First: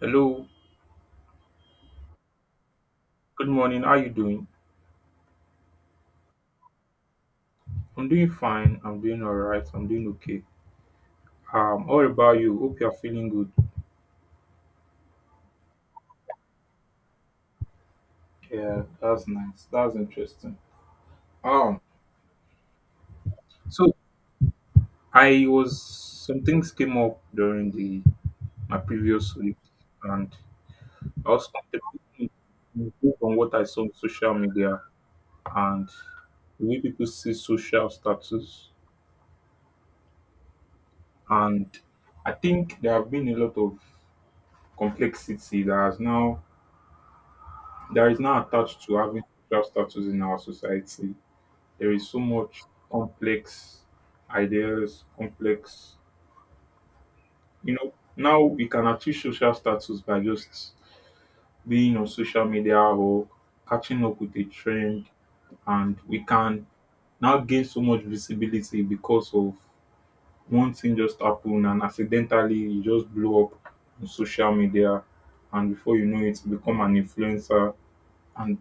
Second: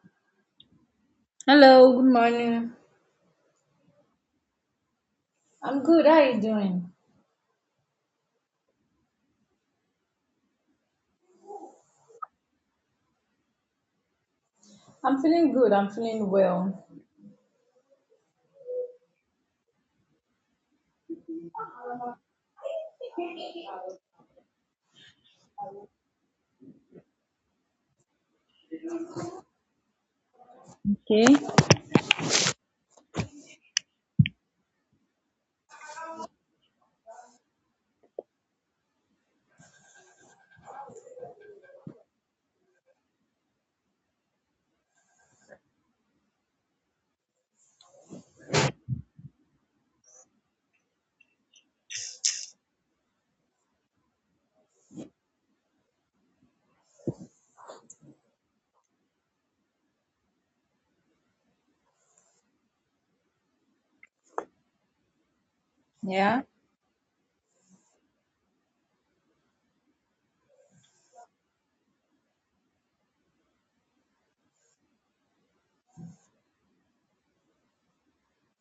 Hello, Hello, good morning. good morning. How you doing? I'm good. How are you doing? I'm doing fine. I'm doing all right. I'm doing okay. All about you. Hope you're feeling good. I'm feeling good. I'm feeling well. Yeah, that's nice. That's interesting. Um, so I was Some things came up during the my previous week, and Okay. I was contemplating improve on what I saw on social media and the way people see social status, and I think there have been a lot of complexity that has now There is now attached to having social status in our society. There is so much complex ideas, now we can achieve social status by just being on social media or catching up with a trend and we Yeah. can now gain so much visibility because of one thing just happened and accidentally you just blow up on social media, and before you know it you become an influencer. And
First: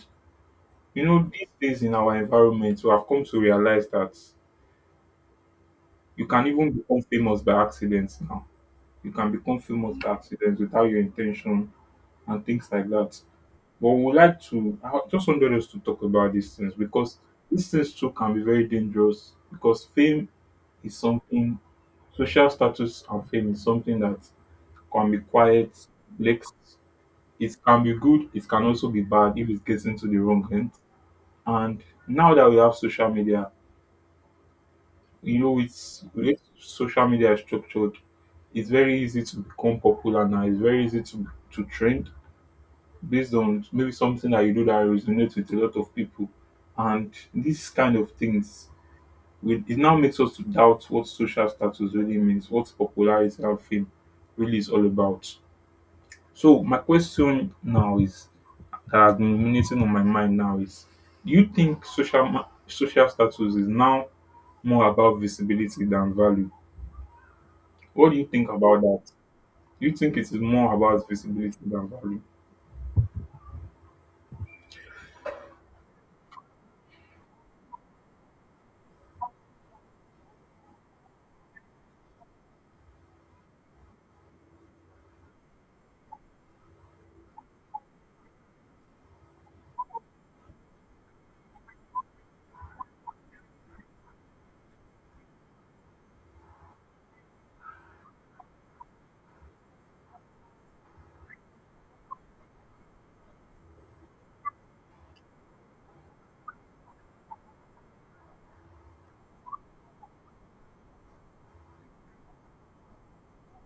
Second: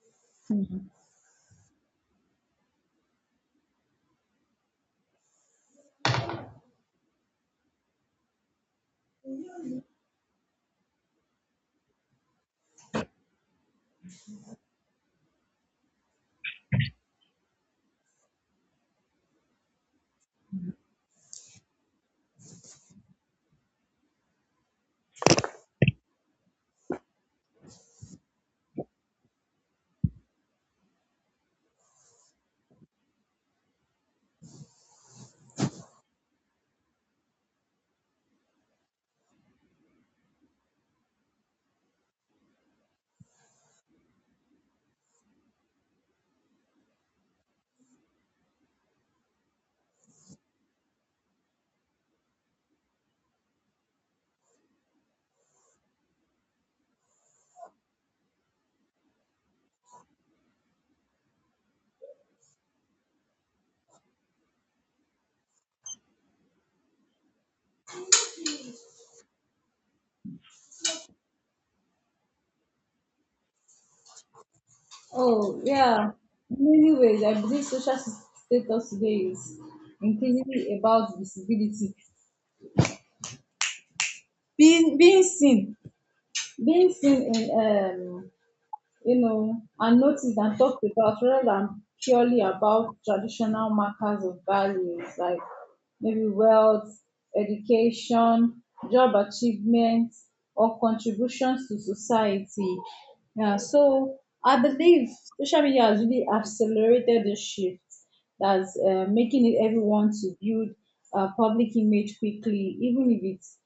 Mhm. you know, these days in our environment, we have come to realize that you can even become famous by accident now. You can become famous by accident without your intention and things like that. But we would like to, I just wanted us to talk about these things because these things too can be very dangerous, because fame is something, social status and fame is something that can be quiet, complex. It can be good, it can also be bad if it gets into the wrong hand. And now that we have social media, you know, it's the way social media is structured. It's very easy to become popular now. It's very easy to trend based on maybe something that you do that resonates with a lot of people, and these kind of things. Will It now makes us to doubt what social status really means, what popularity and fame really is all about. So my question now is that has been ruminating on my mind now is: do you think social status is now more about visibility than value? What do you think about that? Do you think it is more about visibility than value? Yeah. In many ways, I believe social status today is increasingly about visibility, being seen, being seen in and notice and talk about, rather than purely about traditional markers of values like maybe wealth, education, job achievements, or contributions to society. Yeah, so I believe social media has really accelerated the shift, that's making it everyone to build a public image quickly, even if it's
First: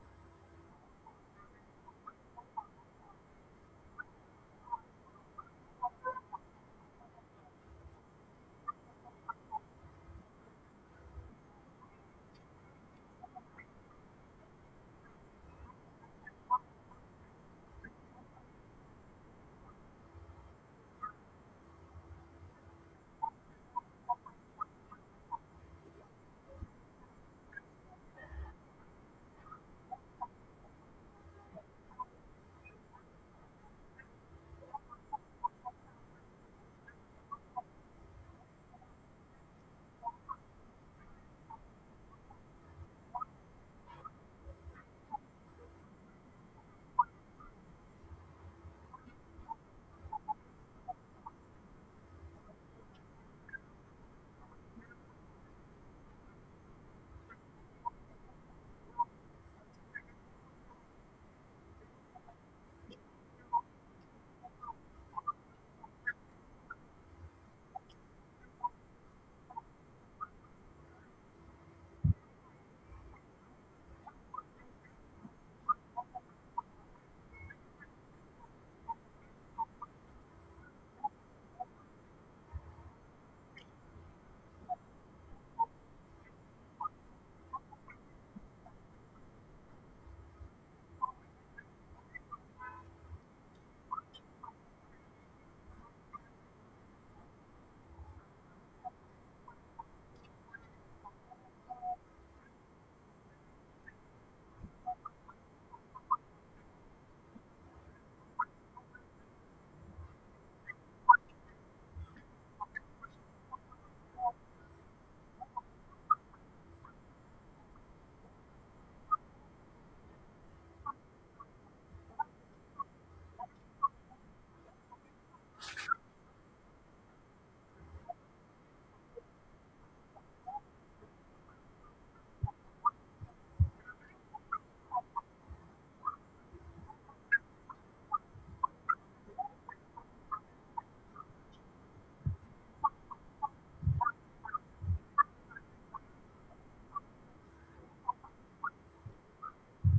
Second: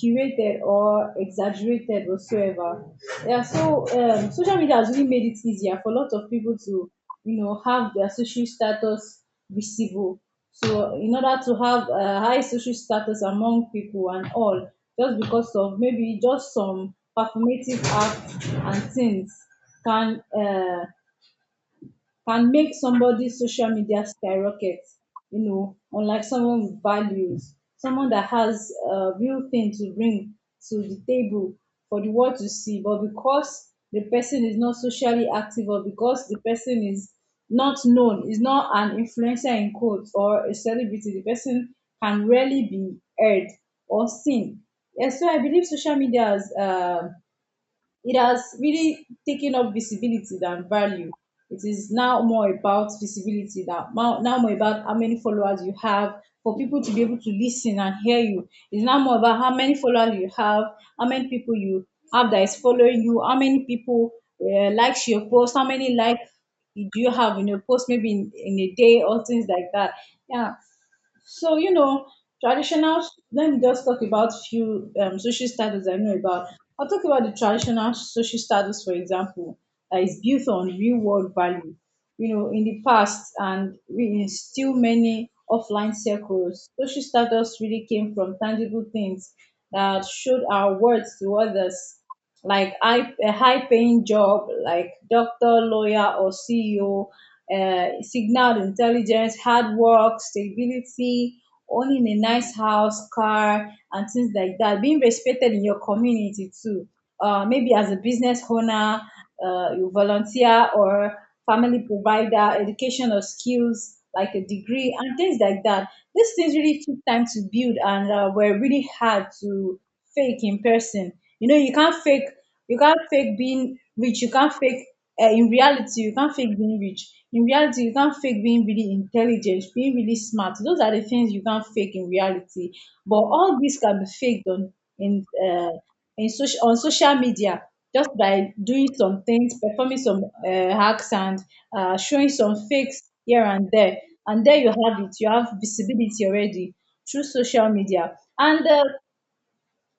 curated or exaggerated whatsoever. Yeah, so social media has really made it easier for a lot of people to, have their social status visible. So in order to have a high social status among people and all, just because of maybe just some performative acts and things can uh, can make somebody's social media skyrocket, you know, unlike someone with values, someone that has a real thing to bring to the table for the world to see. But because the person is not socially active, or because the person is not known, is not an influencer in quotes or a celebrity, the person can rarely be heard or seen. Yes, so I believe social media has it has really taken up visibility than value. It is now more about visibility than, now more about how many followers you have for people to be able to listen and hear you. It's now more about how many followers you have, how many people you have that is following you, how many people likes your post, how many likes do you have in your post maybe in a day or things like that. Yeah, so traditional. Let me just talk about few social status I know about. I'll talk about the traditional social status, for example, that is built on real world value. You know, in the past, and in still many offline circles, social status really came from tangible things that showed our worth to others, like a high paying job, like doctor, lawyer, or CEO, signaled intelligence, hard work, stability, owning a nice house, car, and things like that. Being respected in your community too. Maybe as a business owner, you volunteer or family provider, education or skills like a degree and things like that. These things really took time to build, and were really hard to fake in person. You know, you can't fake. You can't fake being rich. You can't fake. In reality, you can't fake being rich. In reality, you can't fake being really intelligent, being really smart. Those are the things you can't fake in reality. But all this can be faked in uh, on social media, just by doing some things, performing some hacks, and showing some fakes here and there. And there you have it. You have visibility already through social media. And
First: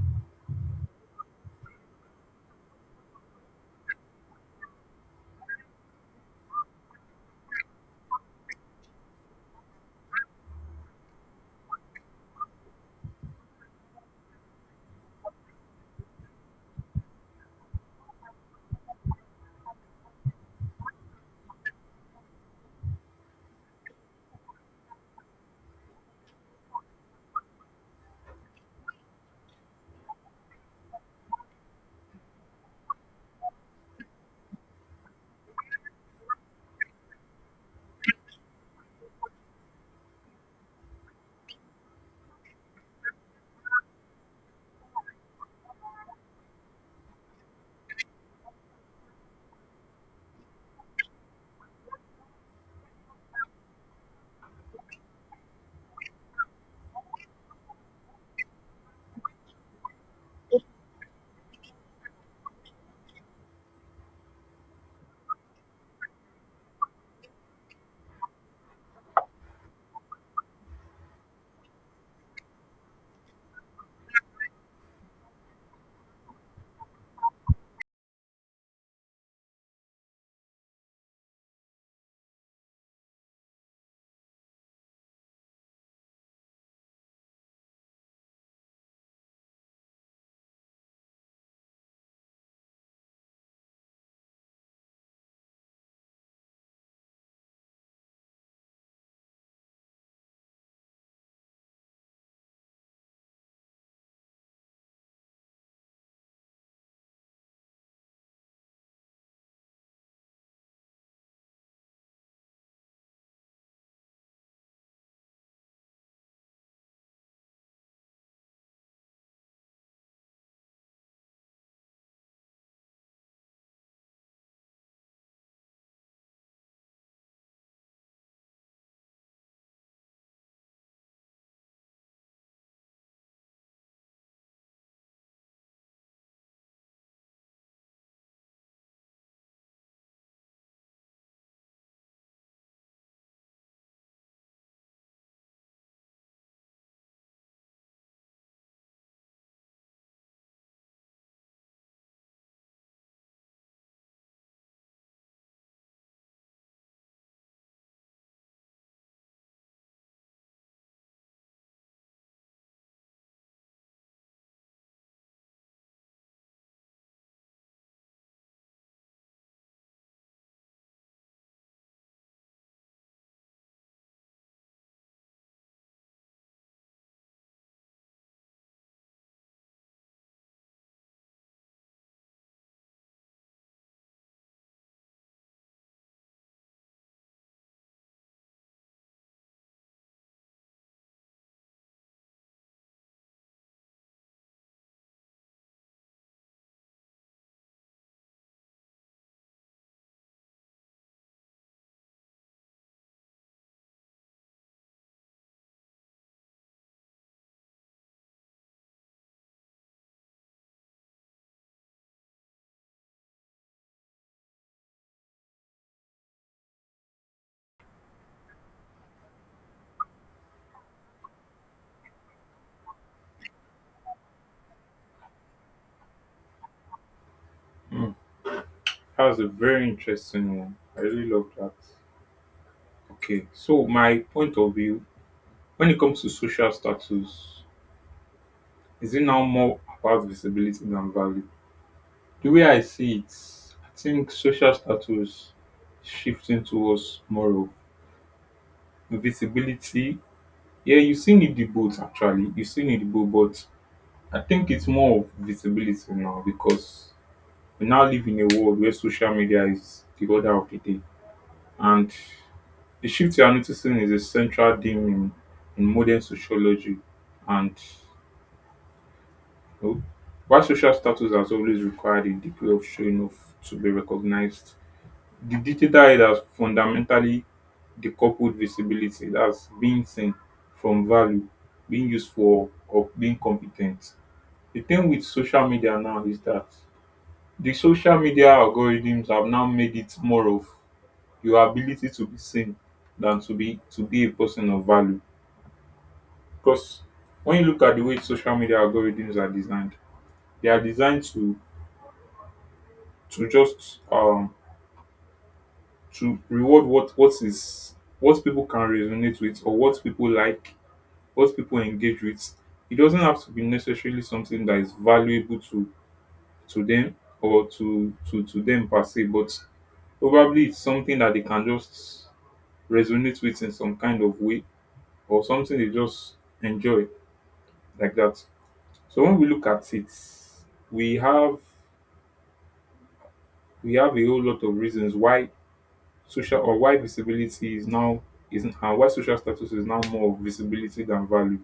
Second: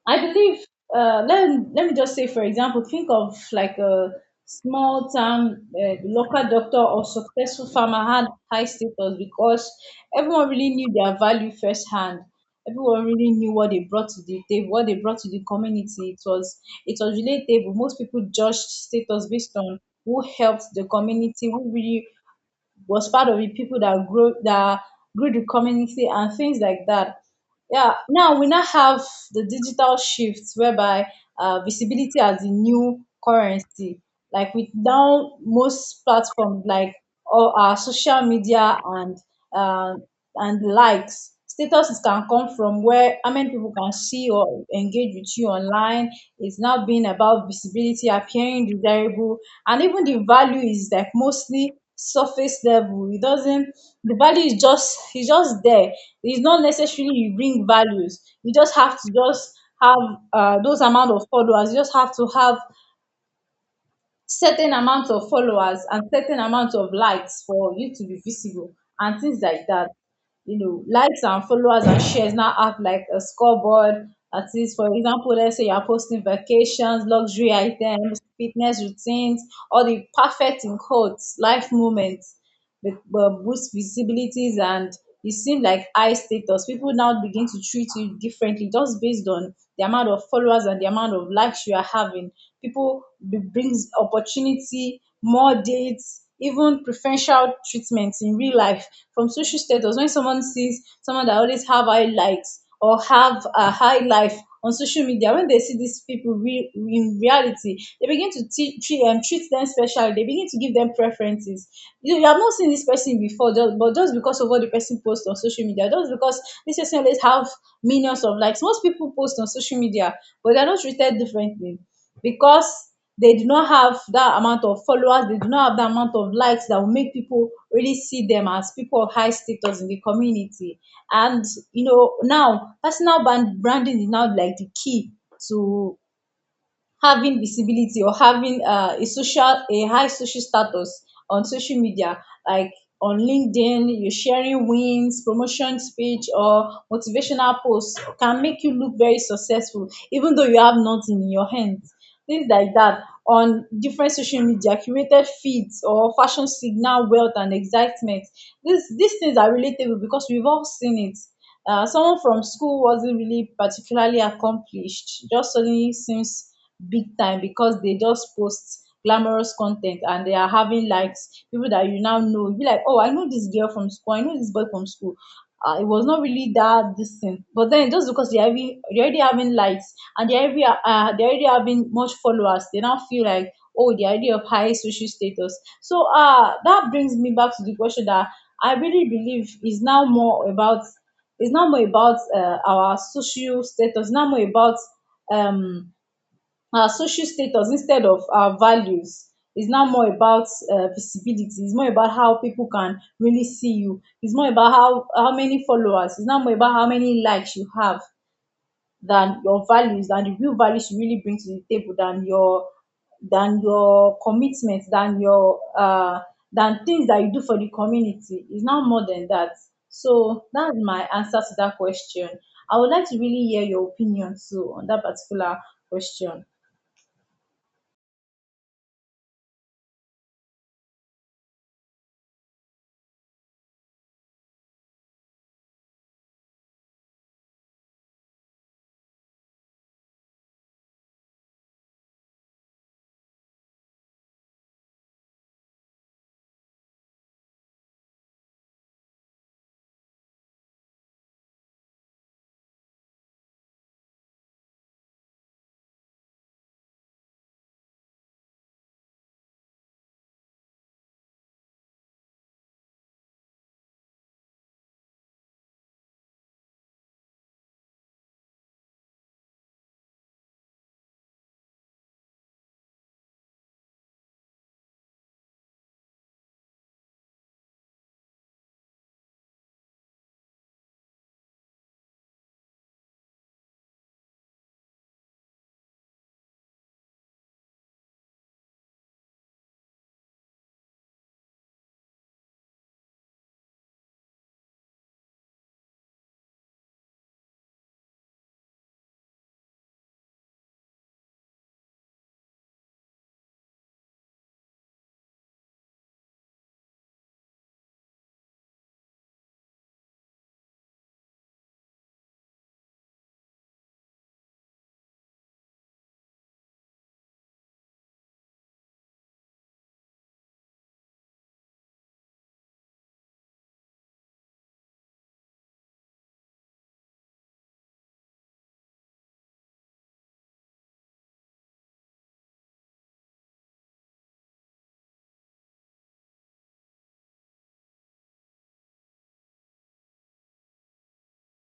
I believe, let me just say, for example, think of like a small town local doctor or successful farmer had high status because everyone really knew their value firsthand. Everyone really knew what they brought to the table, what they brought to the community. It was relatable. Most people judged status based on who helped the community, who really was part of the people that grew the community and things like that. Yeah, now we now have the digital shift whereby, visibility as the new currency. Like, with now most platforms like all our social media, uh, and likes, statuses can come from where how many people can see or engage with you online. It's now being about visibility, appearing desirable, and even the value is like mostly surface level. It doesn't. The value is just, it's just there. It's not necessarily you bring values. You just have to just have those amount of followers. You just have to have certain amount of followers and certain amount of likes for you to be visible, and things like that. You know, likes and followers and shares now have like a scoreboard. That is, for example, let's say you're posting vacations, luxury items, fitness routines, or the perfect in quotes, life moments boost visibilities, and it seems like high status. People now begin to treat you differently just based on the amount of followers and the amount of likes you are having. People it brings opportunity, more dates, even preferential treatments in real life from social status. When someone sees someone that always have high likes or have a high life on social media, when they see these people real in reality, they begin to treat them specially. They begin to give them preferences. You have not seen this person before, just but just because of what the person posts on social media, just because this person always have millions of likes. Most people post on social media but they are not treated differently because they do not have that amount of followers, they do not have that amount of likes that will make people really see them as people of high status in the community. And you know, now personal branding is now like the key to having visibility or having a high social status on social media. Like on LinkedIn, you're sharing wins, promotion speech, or motivational posts can make you look very successful, even though you have nothing in your hands, things like that. On different social media, curated feeds or fashion signal wealth and excitement. This these things are relatable because we've all seen it. Someone from school wasn't really particularly accomplished, just suddenly seems big time because they just post glamorous content and they are having likes. People that you now know, you be like, oh, I know this girl from school, I know this boy from school. It was not really that this thing, but then just because they already having likes, and they already having much followers, they now feel like, oh, the idea of high social status. So that brings me back to the question, that I really believe is now more about our social status, now more about, um our social status instead of our values is now more about, visibility. It's more about how people can really see you. It's more about how many followers, it's now more about how many likes you have than your values, than the real values you really bring to the table, than your commitment, than things that you do for the community, is now more than that. So that's my answer to that question. I would like to really hear your opinion too on that particular question. Hmm. That's a very interesting one. I really love that. Okay, so my point of view when it comes to social status, is it now more about visibility than value? The way I see it, I think social status shifting towards more of visibility. Yeah, you still need the both actually. You still need the both, but I think it's more of visibility now because we now live in a world where social media is the order of the day, and the shift you are noticing is a central theme in modern sociology. And you know, while social status has always required a degree of showing off to be recognized, the digital era has fundamentally decoupled visibility, that's being seen, from value, being useful, or being competent. The thing with social media now is that the social media algorithms have now made it more of your ability to be seen than to be a person of value. Because when you look at the way social media algorithms are designed, they are designed to just um to reward what people can resonate with or what people like, what people engage with. It doesn't have to be necessarily something that is valuable to them or to them per se, but probably it's something that they can just resonate with in some kind of way or something they just enjoy like that. So when we look at it, we have we have a whole lot of reasons why social or why visibility is now is and why social status is now more of visibility than value.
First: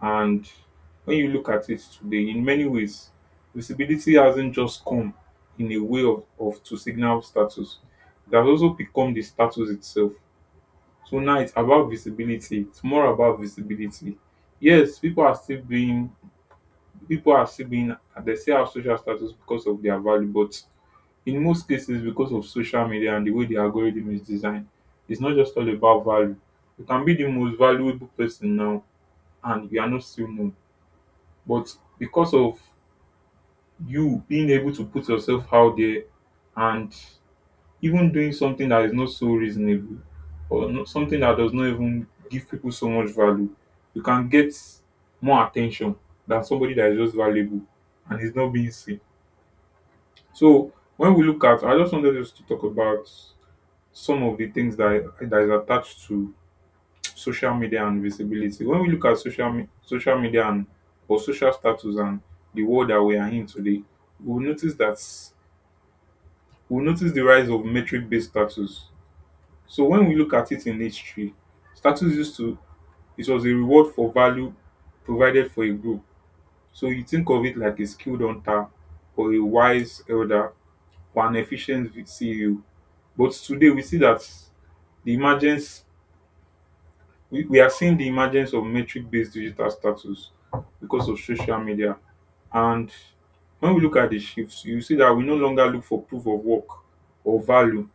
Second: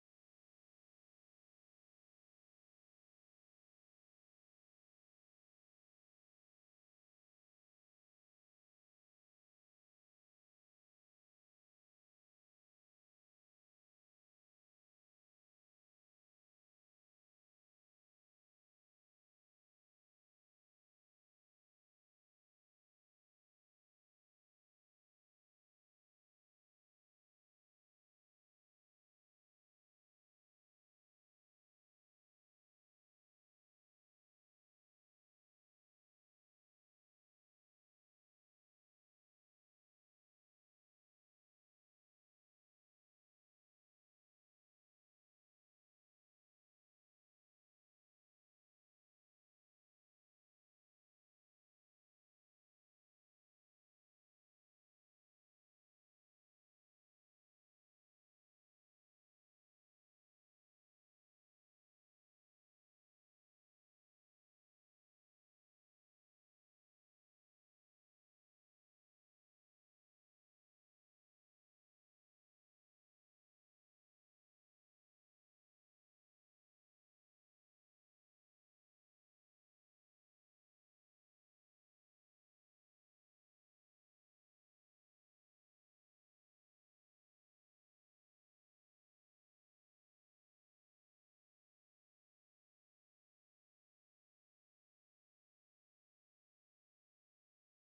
And when you look at it today, in many ways, visibility hasn't just come in a way of to signal status. It has also become the status itself. So now it's about visibility. It's more about visibility. Yes, people are still being People are still being they still have social status because of their value, but in most cases because of social media and the way the algorithm is designed, it's not just all about value. You can be the most valuable person now and you are not still known. But because of you being able to put yourself out there and even doing something that is not so reasonable or not, something that does not even give people so much value, you can get more attention than somebody that is just valuable and is not being seen. So when we look at, I just wanted us to talk about some of the things that is attached to social media and visibility. When we look at social media and or social status and the world that we are in today, we'll notice that we'll notice the rise of metric based status. So when we look at it in history, status used to it was a reward for value provided for a group. So you think of it like a skilled hunter or a wise elder for an efficient CEO. But today we see that the emergence we are seeing the emergence of metric based digital status because of social media. And when we look at the shifts, you see that we no longer look for proof of work or value.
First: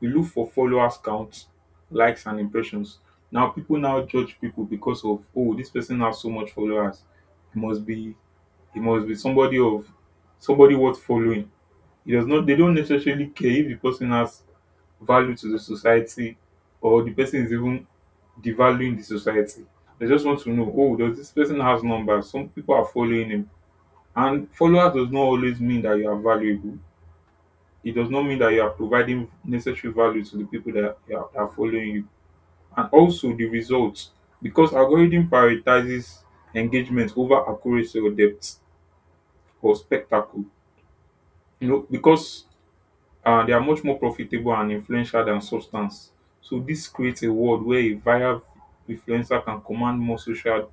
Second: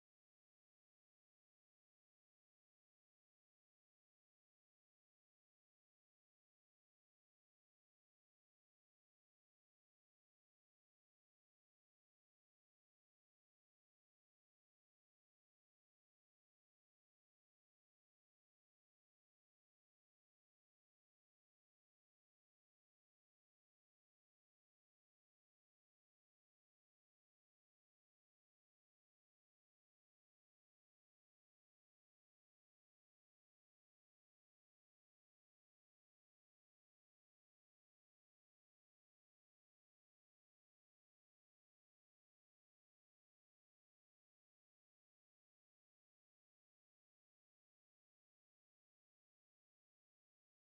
We look for followers count, likes and impressions. Now people now judge people because of oh this person has so much followers. He must be he must be somebody of somebody worth following. It does not they don't necessarily care if the person has value to the society or the person is even devaluing the society. They just want to know, oh, does this person has numbers? Some people are following him. And followers does not always mean that you are valuable. It does not mean that you are providing necessary value to the people that you are, that are following you. And also the results, because algorithm prioritizes engagement over accuracy or depth or spectacle. You know, because they are much more profitable and influential than substance. So this creates a world where a viral influencer can command more social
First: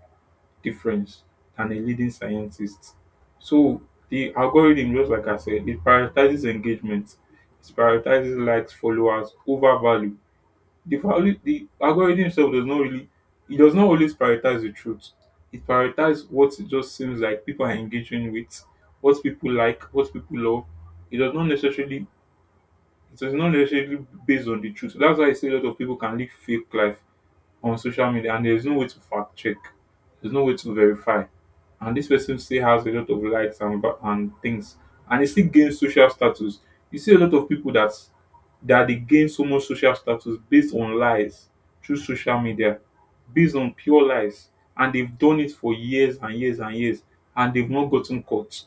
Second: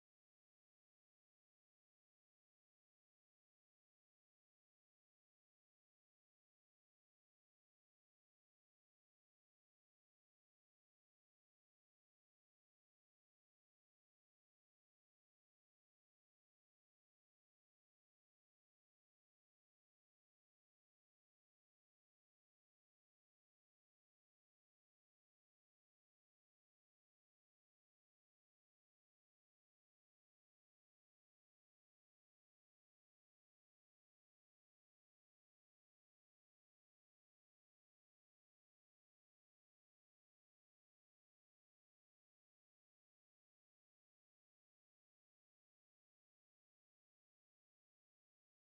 difference than a leading scientist. So the algorithm, just like I said, it prioritizes engagement, it prioritizes likes, followers over value. The value the algorithm itself does not really it does not always prioritize the truth. It prioritizes what it just seems like people are engaging with, what people like, what people love. It does not necessarily so it's not necessarily based on the truth. So that's why I say a lot of people can live fake life on social media and there's no way to fact check. There's no way to verify. And this person still has a lot of likes and and things. And it still gains social status. You see a lot of people that that they gain so much social status based on lies through social media, based on pure lies. And they've done it for years and years and years and they've not gotten caught.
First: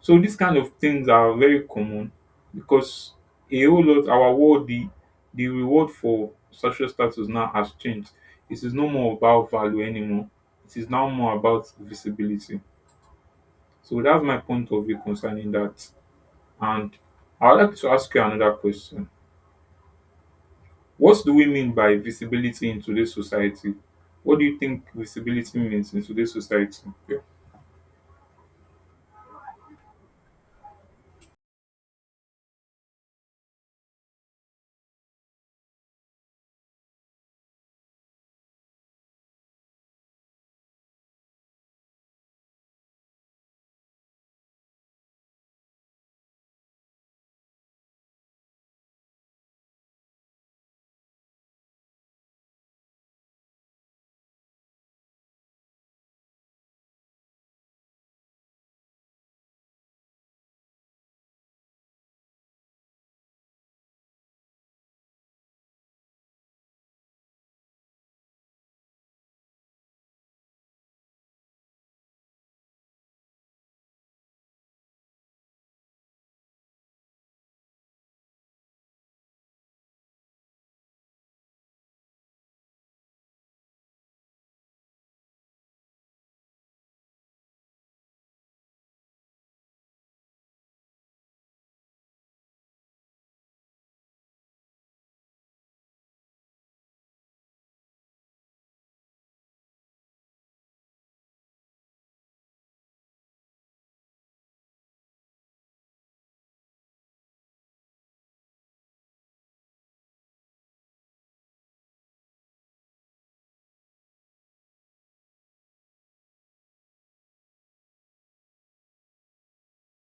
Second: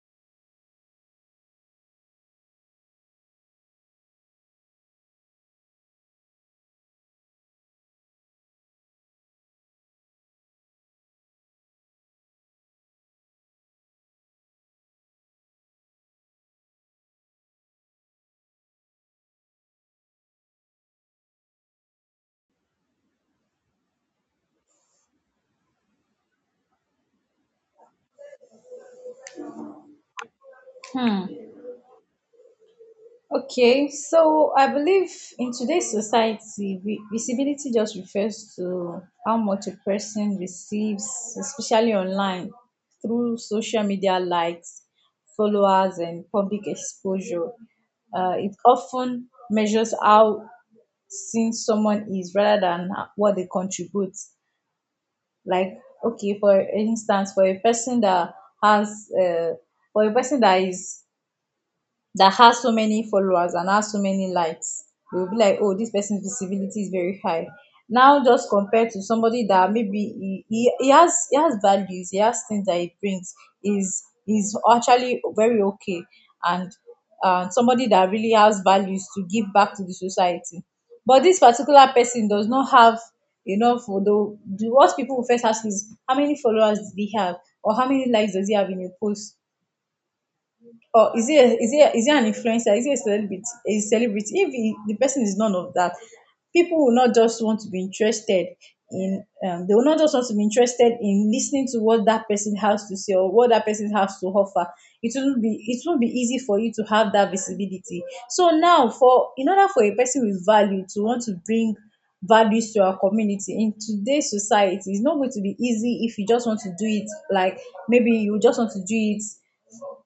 So these kind of things are very common because a whole lot our world the reward for social status now has changed. It is no more about value anymore. It is now more about visibility. So that's my point of view concerning that. And I would like to ask you another question. What do we mean by visibility in today's society? What do you think visibility means in today's society? Yeah. Hmm. Okay, so I believe in today's society, visibility just refers to how much a person receives, especially online, through social media likes, followers, and public exposure. It often measures how seen someone is rather than what they contribute. Like, okay, for instance, for a person that has, for a person that has so many followers and has so many likes, they will be like, oh, this person's visibility is very high. Now, just compared to somebody that maybe he has values, he has things that he brings, is actually very okay, and somebody that really has values to give back to the society, but this particular person does not have enough. Although the what people will first ask is, how many followers does he have, or how many likes does he have in a post, or is he a, is he a, is he an influencer? Is he a celebrity? A celebrity? If he, the person is none of that. People will not just want to be interested in. They will not just want to be interested in listening to what that person has to say or what that person has to offer. It will not be easy for you to have that visibility. So now, for in order for a person with value to want to bring values to our community in today's society, it's not going to be easy. If you just want to do it like, maybe you just want to do it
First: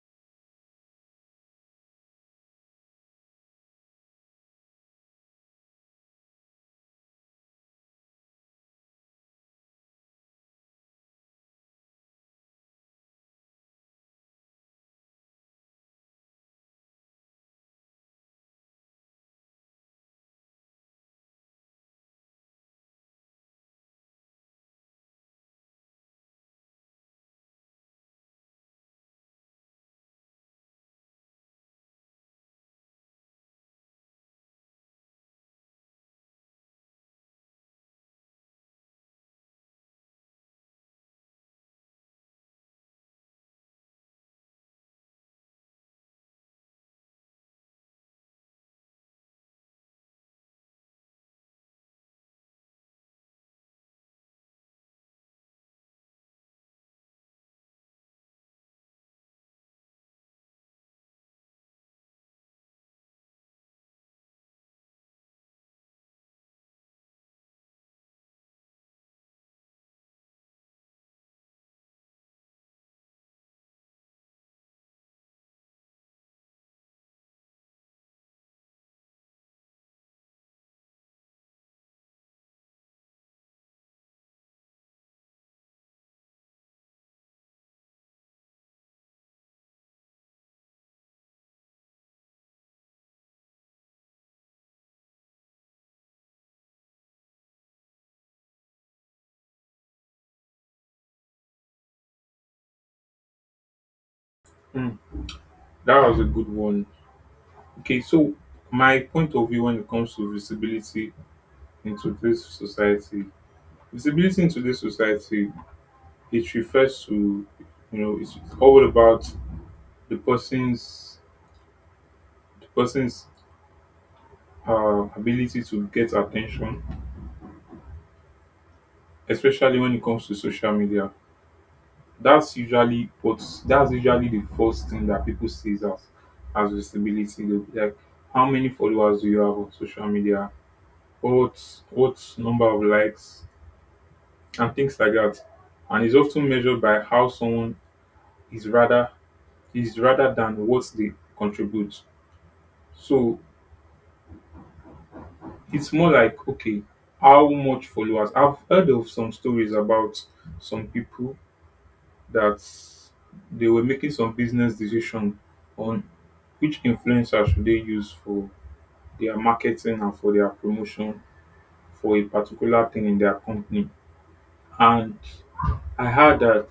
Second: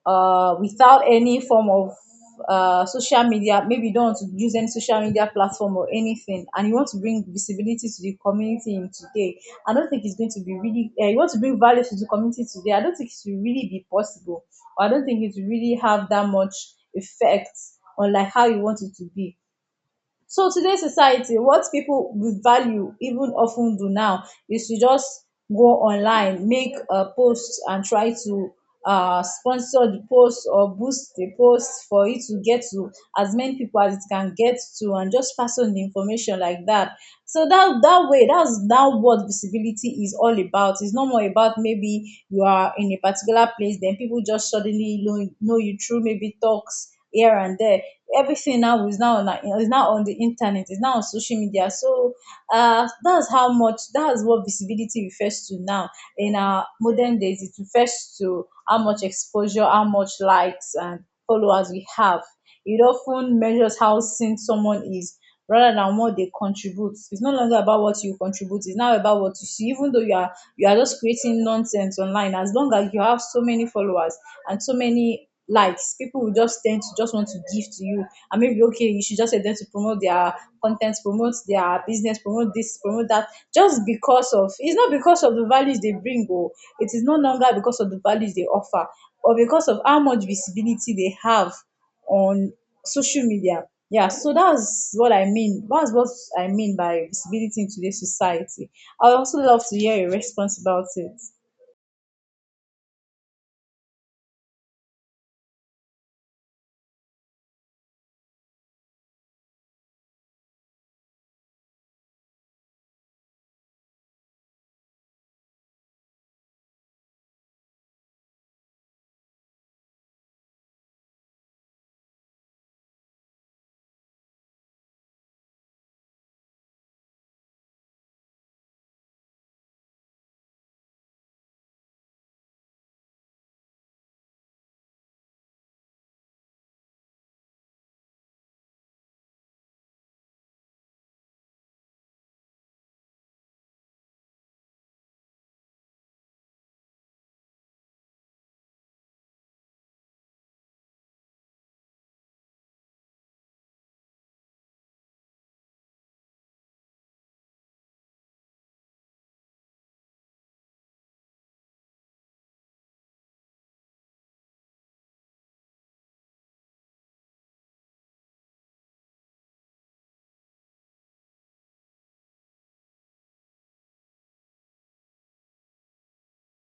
without any form of social media, maybe you don't want to use any social media platform or anything, and you want to bring visibility to the community in today, I don't think it's going to be really, you want to bring value to the community today, I don't think it will really be possible. Or I don't think it will really have that much effect on like how you want it to be. So today's society, what people with value even often do now is to just go online, make a post and try to sponsor the post or boost the post for it to get to as many people as it can get to and just pass on the information like that. So that way, that's now what visibility is all about. It's not more about maybe you are in a particular place, then people just suddenly know you through maybe talks here and there. Everything now is now on the internet, is now on social media. So that's how much that's what visibility refers to now in our modern days. It refers to how much exposure, how much likes and followers we have. It often measures how seen someone is rather than what they contribute. It's no longer about what you contribute, it's now about what you see. Even though you are just creating nonsense online, as long as you have so many followers and so many likes. People will just tend to just want to give to you. And maybe okay, you should just help them to promote their content, promote their business, promote this, promote that. Just because of it's not because of the values they bring, or it is no longer because of the values they offer, or because of how much visibility they have on social media. Yeah, so that's what I mean. That's what I mean by visibility in today's society. I would also love to hear your response about it. Hmm, that was a good one. Okay, so my point of view when it comes to visibility into this society. Visibility in today's society, it refers to, you know, it's all about the person's the person's ability to get attention, especially when it comes to social media. That's usually what that's usually the first thing that people see as visibility. They'll be like, how many followers do you have on social media? What number of likes and things like that. And it's often measured by how someone is rather is rather than what they contribute. So it's more like okay, how much followers? I've heard of some stories about some people that they were making some business decision on which influencer should they use for their marketing and for their promotion for a particular thing in their company. And I heard that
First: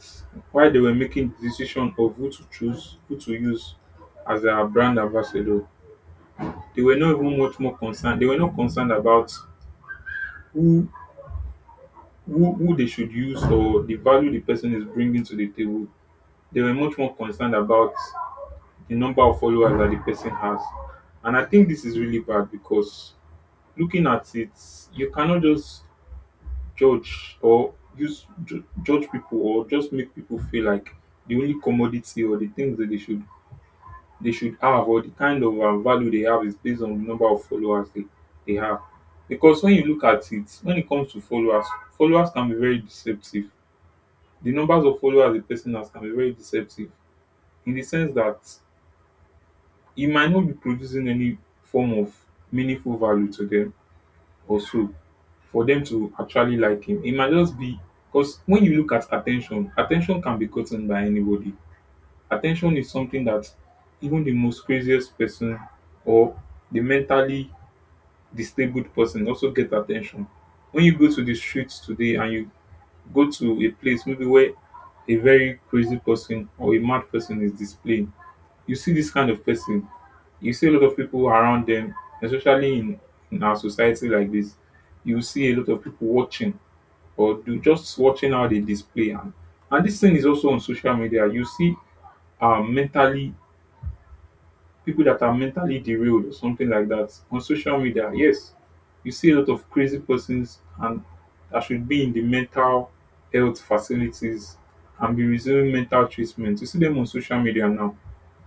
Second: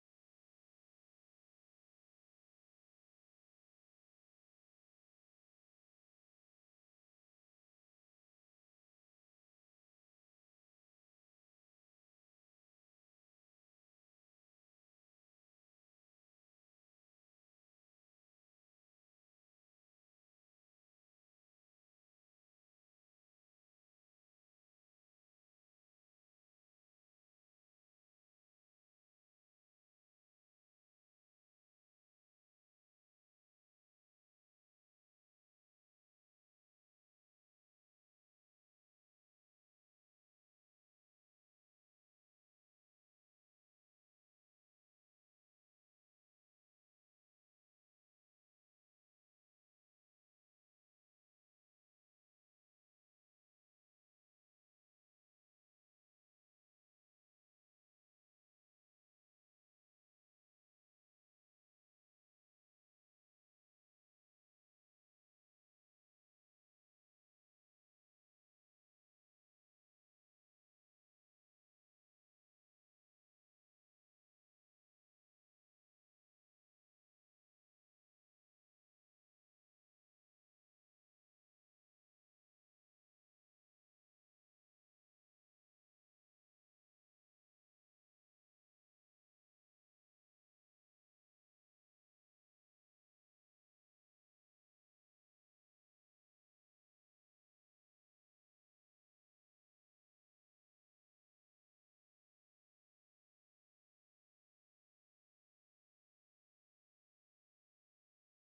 while they were making decision of who to choose, who to use as their brand ambassador, they were not even much more concerned. They were not concerned about who who they should use or the value the person is bringing to the table. They were much more concerned about the number of followers that the person has. And I think this is really bad because, looking at it, you cannot just judge or use judge people or just make people feel like the only commodity or the things that they should have or the kind of value they have is based on the number of followers they have. Because when you look at it, when it comes to followers, followers can be very deceptive. The numbers of followers a person has can be very deceptive, in the sense that he might not be producing any form of meaningful value to them or so for them to actually like him. It might just be because when you look at attention, attention can be gotten by anybody. Attention is something that even the most craziest person or the mentally disabled person also get attention. When you go to the streets today and you go to a place maybe where a very crazy person or a mad person is displaying, you see this kind of person. You see a lot of people around them, especially in our society like this. You see a lot of people watching or do just watching how they display, and this thing is also on social media. You see mentally people that are mentally derailed or something like that on social media. Yes, you see a lot of crazy persons and that should be in the mental health facilities and be receiving mental treatment. You see them on social media now.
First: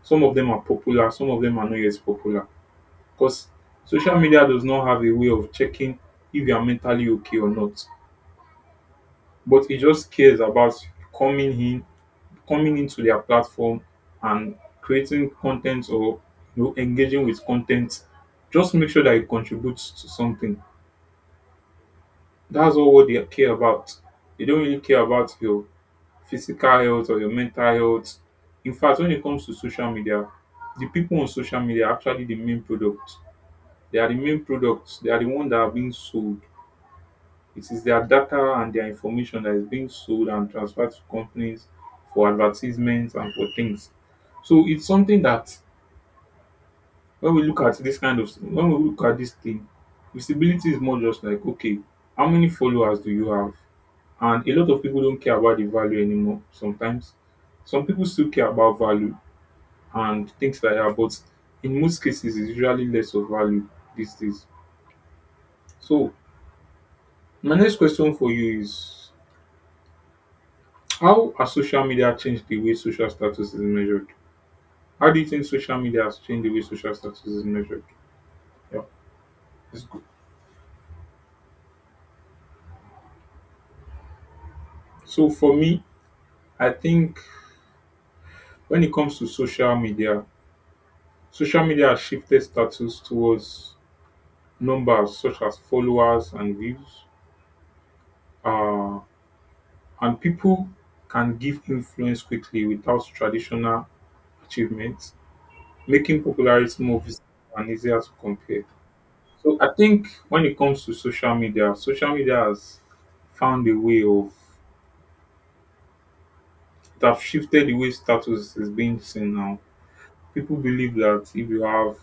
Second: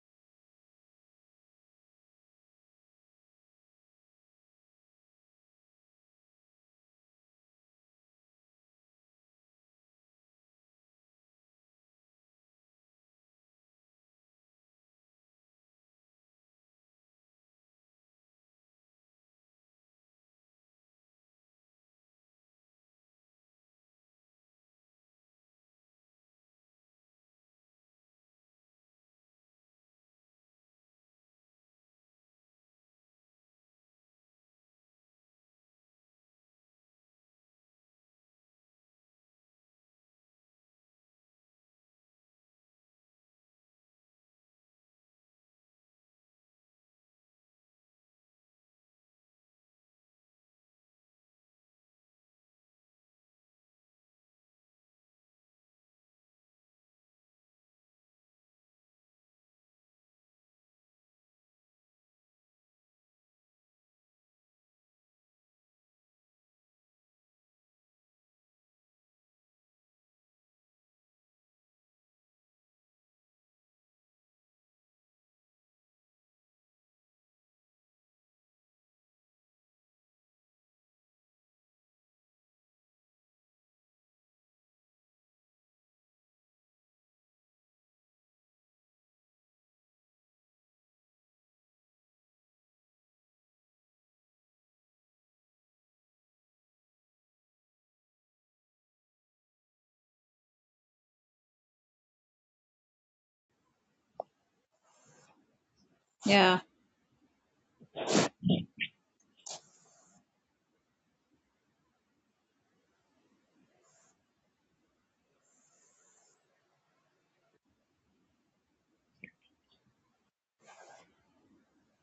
Some of them are popular, some of them are not yet popular because social media does not have a way of checking if you are mentally okay or not, but it just cares about coming in coming into their platform and creating content or engaging with content. Just make sure that it contributes to something. That's all what they care about. They don't really care about your physical health or your mental health. In fact, when it comes to social media, the people on social media are actually the main product. They are the main products, they are the ones that are being sold. It is their data and their information that is being sold and transferred to companies for advertisements and for things. So it's something that, when we look at this kind of when we look at this thing, visibility is more just like, okay, how many followers do you have? And a lot of people don't care about the value anymore. Sometimes some people still care about value and things like that, but in most cases it's usually less of value these days. So my next question for you is, how has social media changed the way social status is measured? How do you think social media has changed the way social status is measured? Yeah, it's good. So for me, I think when it comes to social media has shifted status towards numbers such as followers and views. Uh, and people can give influence quickly without traditional achievements, making Yeah. popularity more visible and easier to compare. So I think when it comes to social media has found a way of, it have shifted the way status is being seen now. People believe that if you have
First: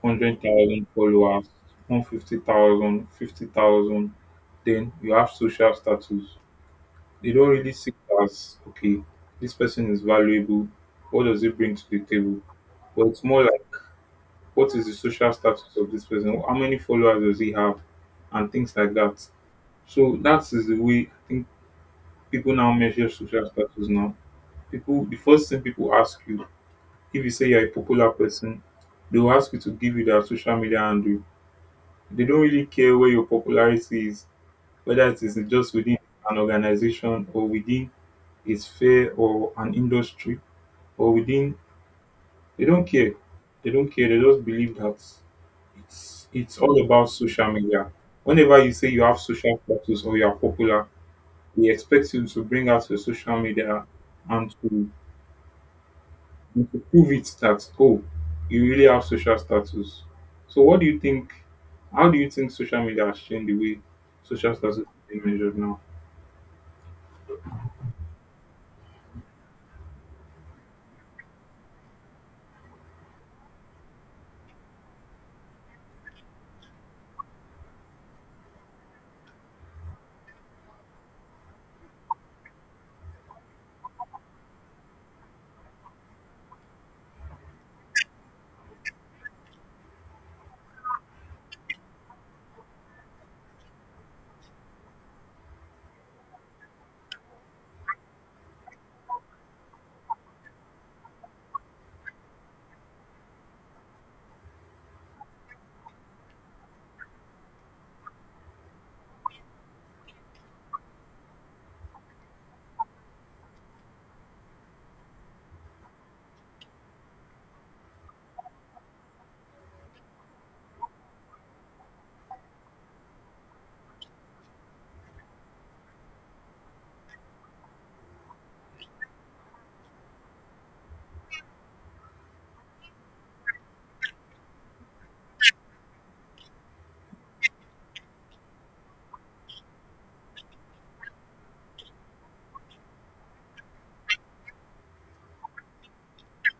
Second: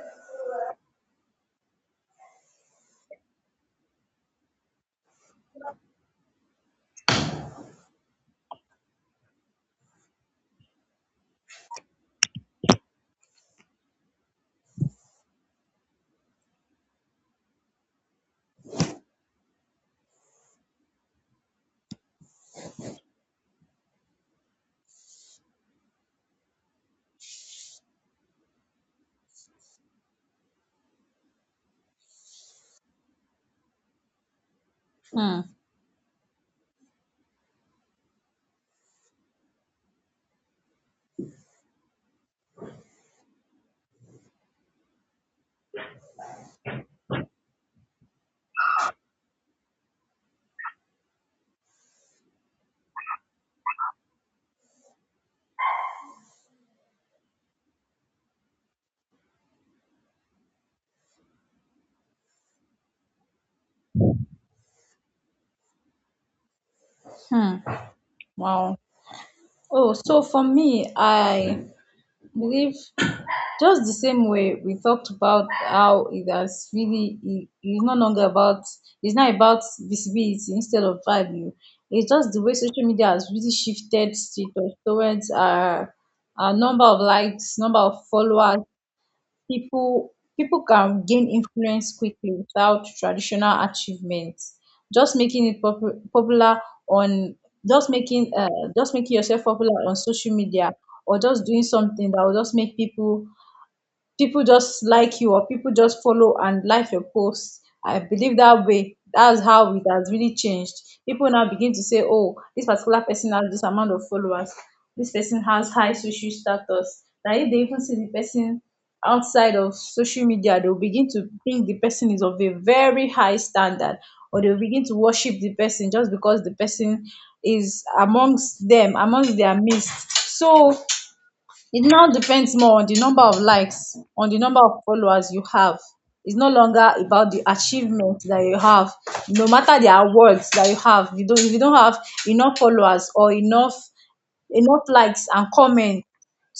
100,000 followers, 150,000, 50,000, then you have social status. They don't really see it as, okay, this person is valuable. What does it bring to the table? But it's more like, what is the social status of this person? How many followers does he have? And things like that. So that is the way I think people now measure social status now. People, the first thing people ask you, if you say you're a popular person, they will ask you to give you their social media handle. They don't really care where your popularity is, whether it is Hmm. just within an organization or within a sphere or an industry or within. They don't care. They don't care. They just believe that it's all about social media. Whenever you say you have social status or you are popular, we expect you to bring out your social media and to, and to prove it that, oh, you really have social status. So what do you think, how do you think social media has changed the way social status is being measured now? Hmm. Wow. Oh, so for me, I believe just the same way we talked about how it's no longer about it's not about visibility instead of value. It's just the way social media has really shifted towards our number of likes, number of followers, people can gain influence quickly without traditional achievements, just making it popular on, just making uh, just making yourself popular on social media or just doing something that will just make people just like you or people just follow and like your posts. I believe that way. That's how it has really changed. People now begin to say, oh, this particular person has this amount of followers. This person has high social status. That if they even see the person outside of social media, they'll begin to think the person is of a very high standard or they'll begin to worship the person just because the person is amongst them, amongst their midst. So it now depends more on the number of likes, on the number of followers you have. It's no longer about the achievement that you have. No matter the awards that you have, you don't, if you don't have enough followers or enough likes and comments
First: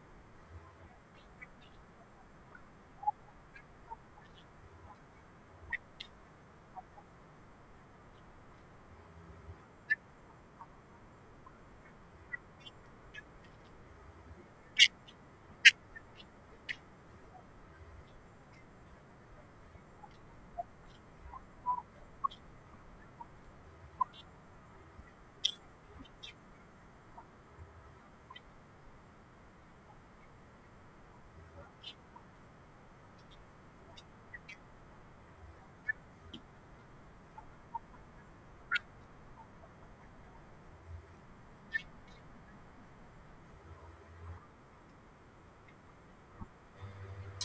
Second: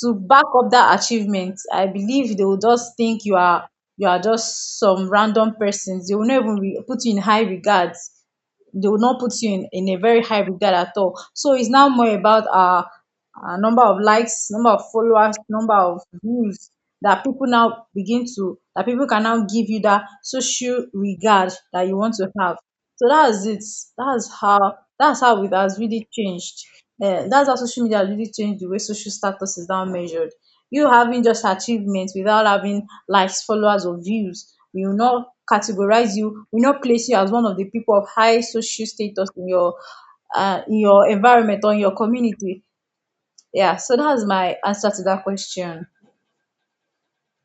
to back up that achievement, I believe they will just think you are just some random persons. They will not even put you in high regards. They will not put you in a very high regard at all. So it's now more about number of likes, number of followers, number of views, that people can now give you that social regard that you want to have. So that's it. That's how that's how it has really changed. That's how social media has really changed the way social status is now measured. You having just achievements without having likes, followers or views, we will not categorize you, we will not place you as one of the people of high social status in your environment or in your community. Yeah, so that's my answer to that question.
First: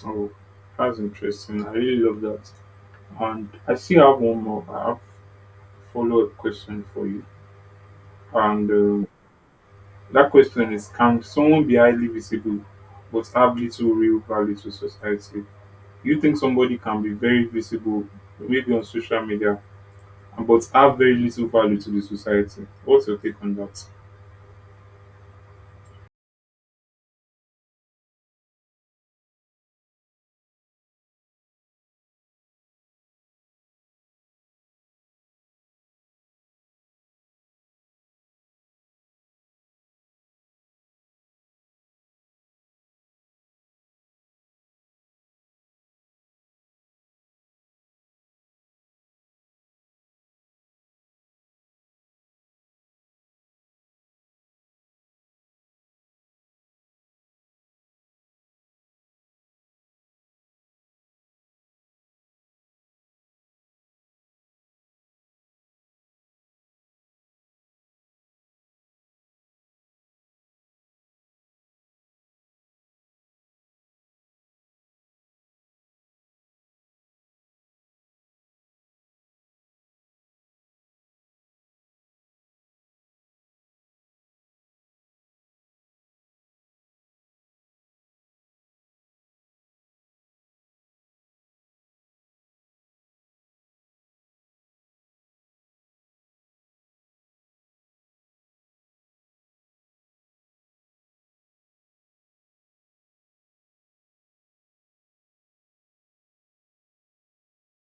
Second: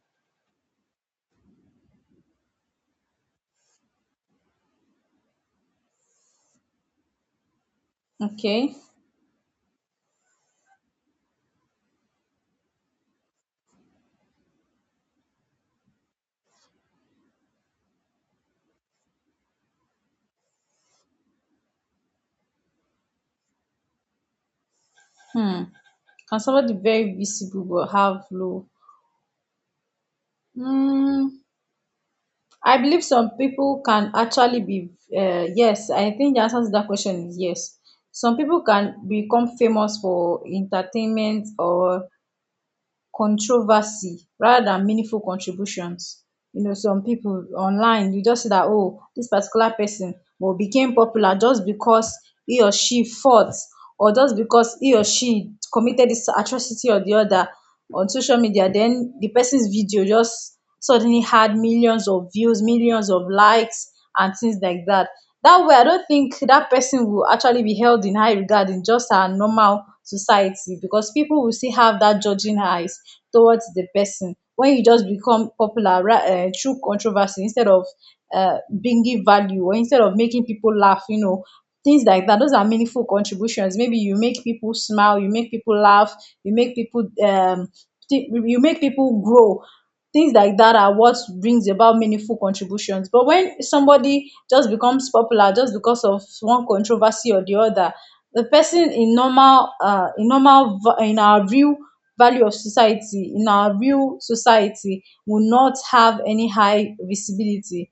Oh, that's interesting. I really love that. And I still have one more, I have follow-up question for you. And Okay. That question is, can someone be highly visible but have little real value to society? You think somebody can be very visible, maybe on social media, but have very little value to the society? What's your take on that? Hmm. Can somebody very visible but have low? Hmm. I believe some people can actually be. Yes, I think the answer to that question is yes. Some people can become famous for entertainment or controversy rather than meaningful contributions. You know, some people online, you just see that, oh, this particular person well, became popular just because he or she fought or just because he or she committed this atrocity or the other on social media. Then the person's video just suddenly had millions of views, millions of likes, and things like that. That way I don't think that person will actually be held in high regard in just our normal society, because people will still have that judging eyes towards the person when you just become popular, right, through controversy instead of bringing value or instead of making people laugh, you know, things like that, those are meaningful contributions. Maybe you make people smile, you make people laugh, you make people you make people grow. Things like that are what brings about meaningful contributions. But when somebody just becomes popular just because of one controversy or the other, the person in normal, in our real value of society, in our real society, will not have any high visibility.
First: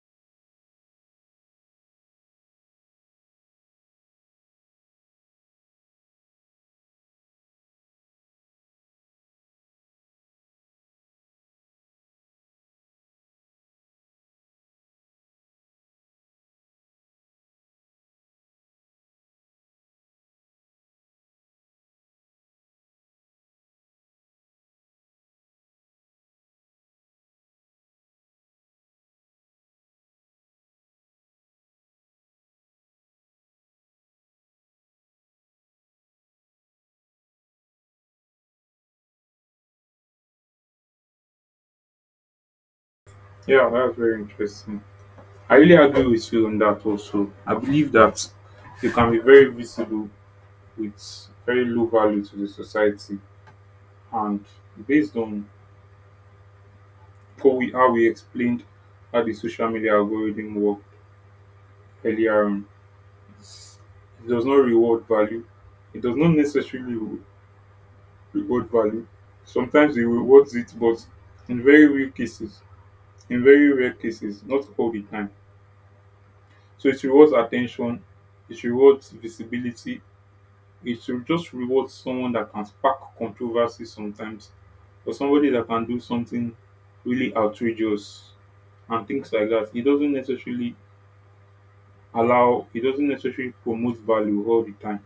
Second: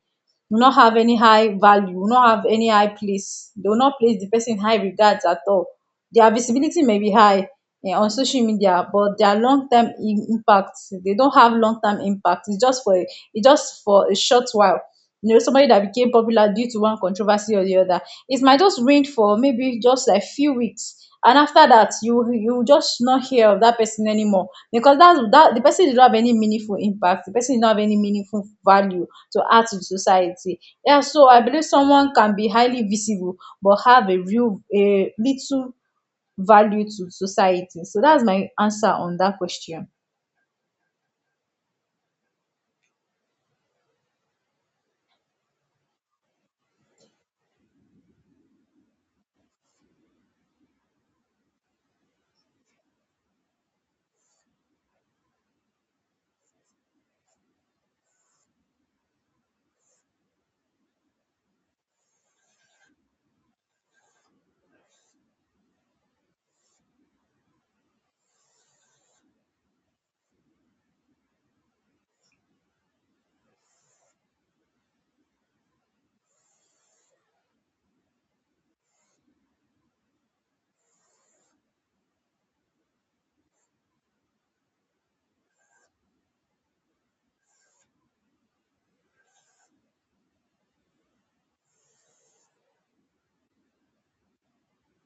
Do not have any high value. Do not have any high place. They will not place the person in high regards at all. Their visibility may be high, eh, on social media, but their impact, they don't have long-term impact. It's just for a short while. You know, somebody that became popular due to one controversy or the other, it might just reign for maybe just like few weeks, and after that you just not hear of that person anymore, because that's that the person did not have any meaningful impact, the person did not have any meaningful value to add to the society. Yeah, so I believe someone can be highly visible but have a real a little value to society. So that's my answer on that question. Yeah, that's very interesting. I really agree with you on that also. I believe that you can be very visible with very low value to the society. And based on how we explained how the social media algorithm worked earlier on, it does not reward value. It does not necessarily reward value. Sometimes it rewards it, but in very rare cases, in very rare cases, not all the time. So it rewards attention, it rewards visibility, it will just rewards someone that can spark controversy sometimes, or somebody that can do something really outrageous and things like that. It doesn't necessarily allow, it doesn't necessarily promote value all the time.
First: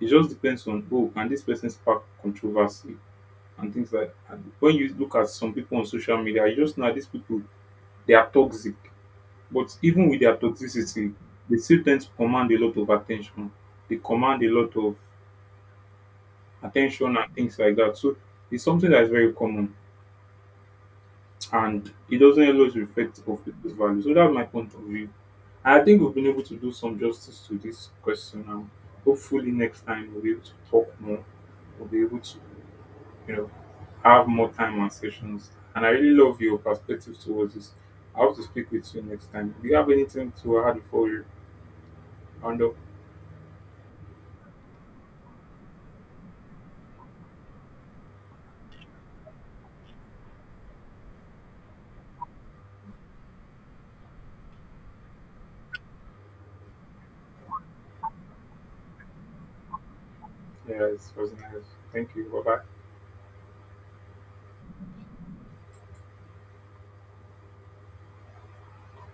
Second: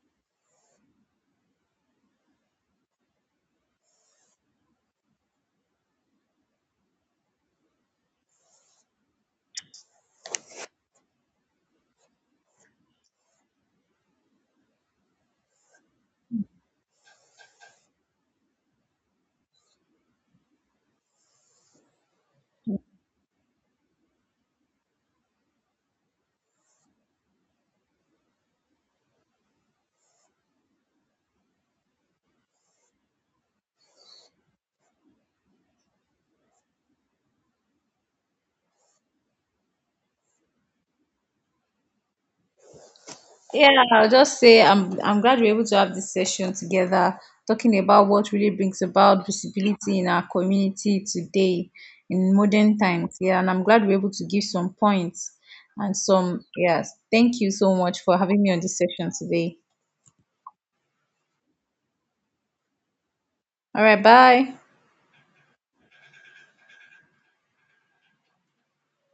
It just depends on, oh, can this person spark controversy? And things like that. And when you look at some people on social media, you just know that these people, they are toxic. But even with their toxicity, they still tend to command a lot of attention. They command a lot of attention and things like that. So it's something that is very common and it doesn't always reflect of people's values. So that's my point of view. I think we've been able to do some justice to this question now. Hopefully next time we'll be able to talk more. We'll be able to, you know, have more time and sessions. And I really love your perspective towards this. I hope to speak with you next time. Do you have anything to add before you round up? Yeah, I'll just say I'm glad we're able to have this session together, talking about what really brings about visibility in our community today in modern times. Yeah, and I'm glad we're able to give some points and some yes. Thank you so much for having me on this session today. Yes, it was nice. Thank you. Bye bye. All right, bye.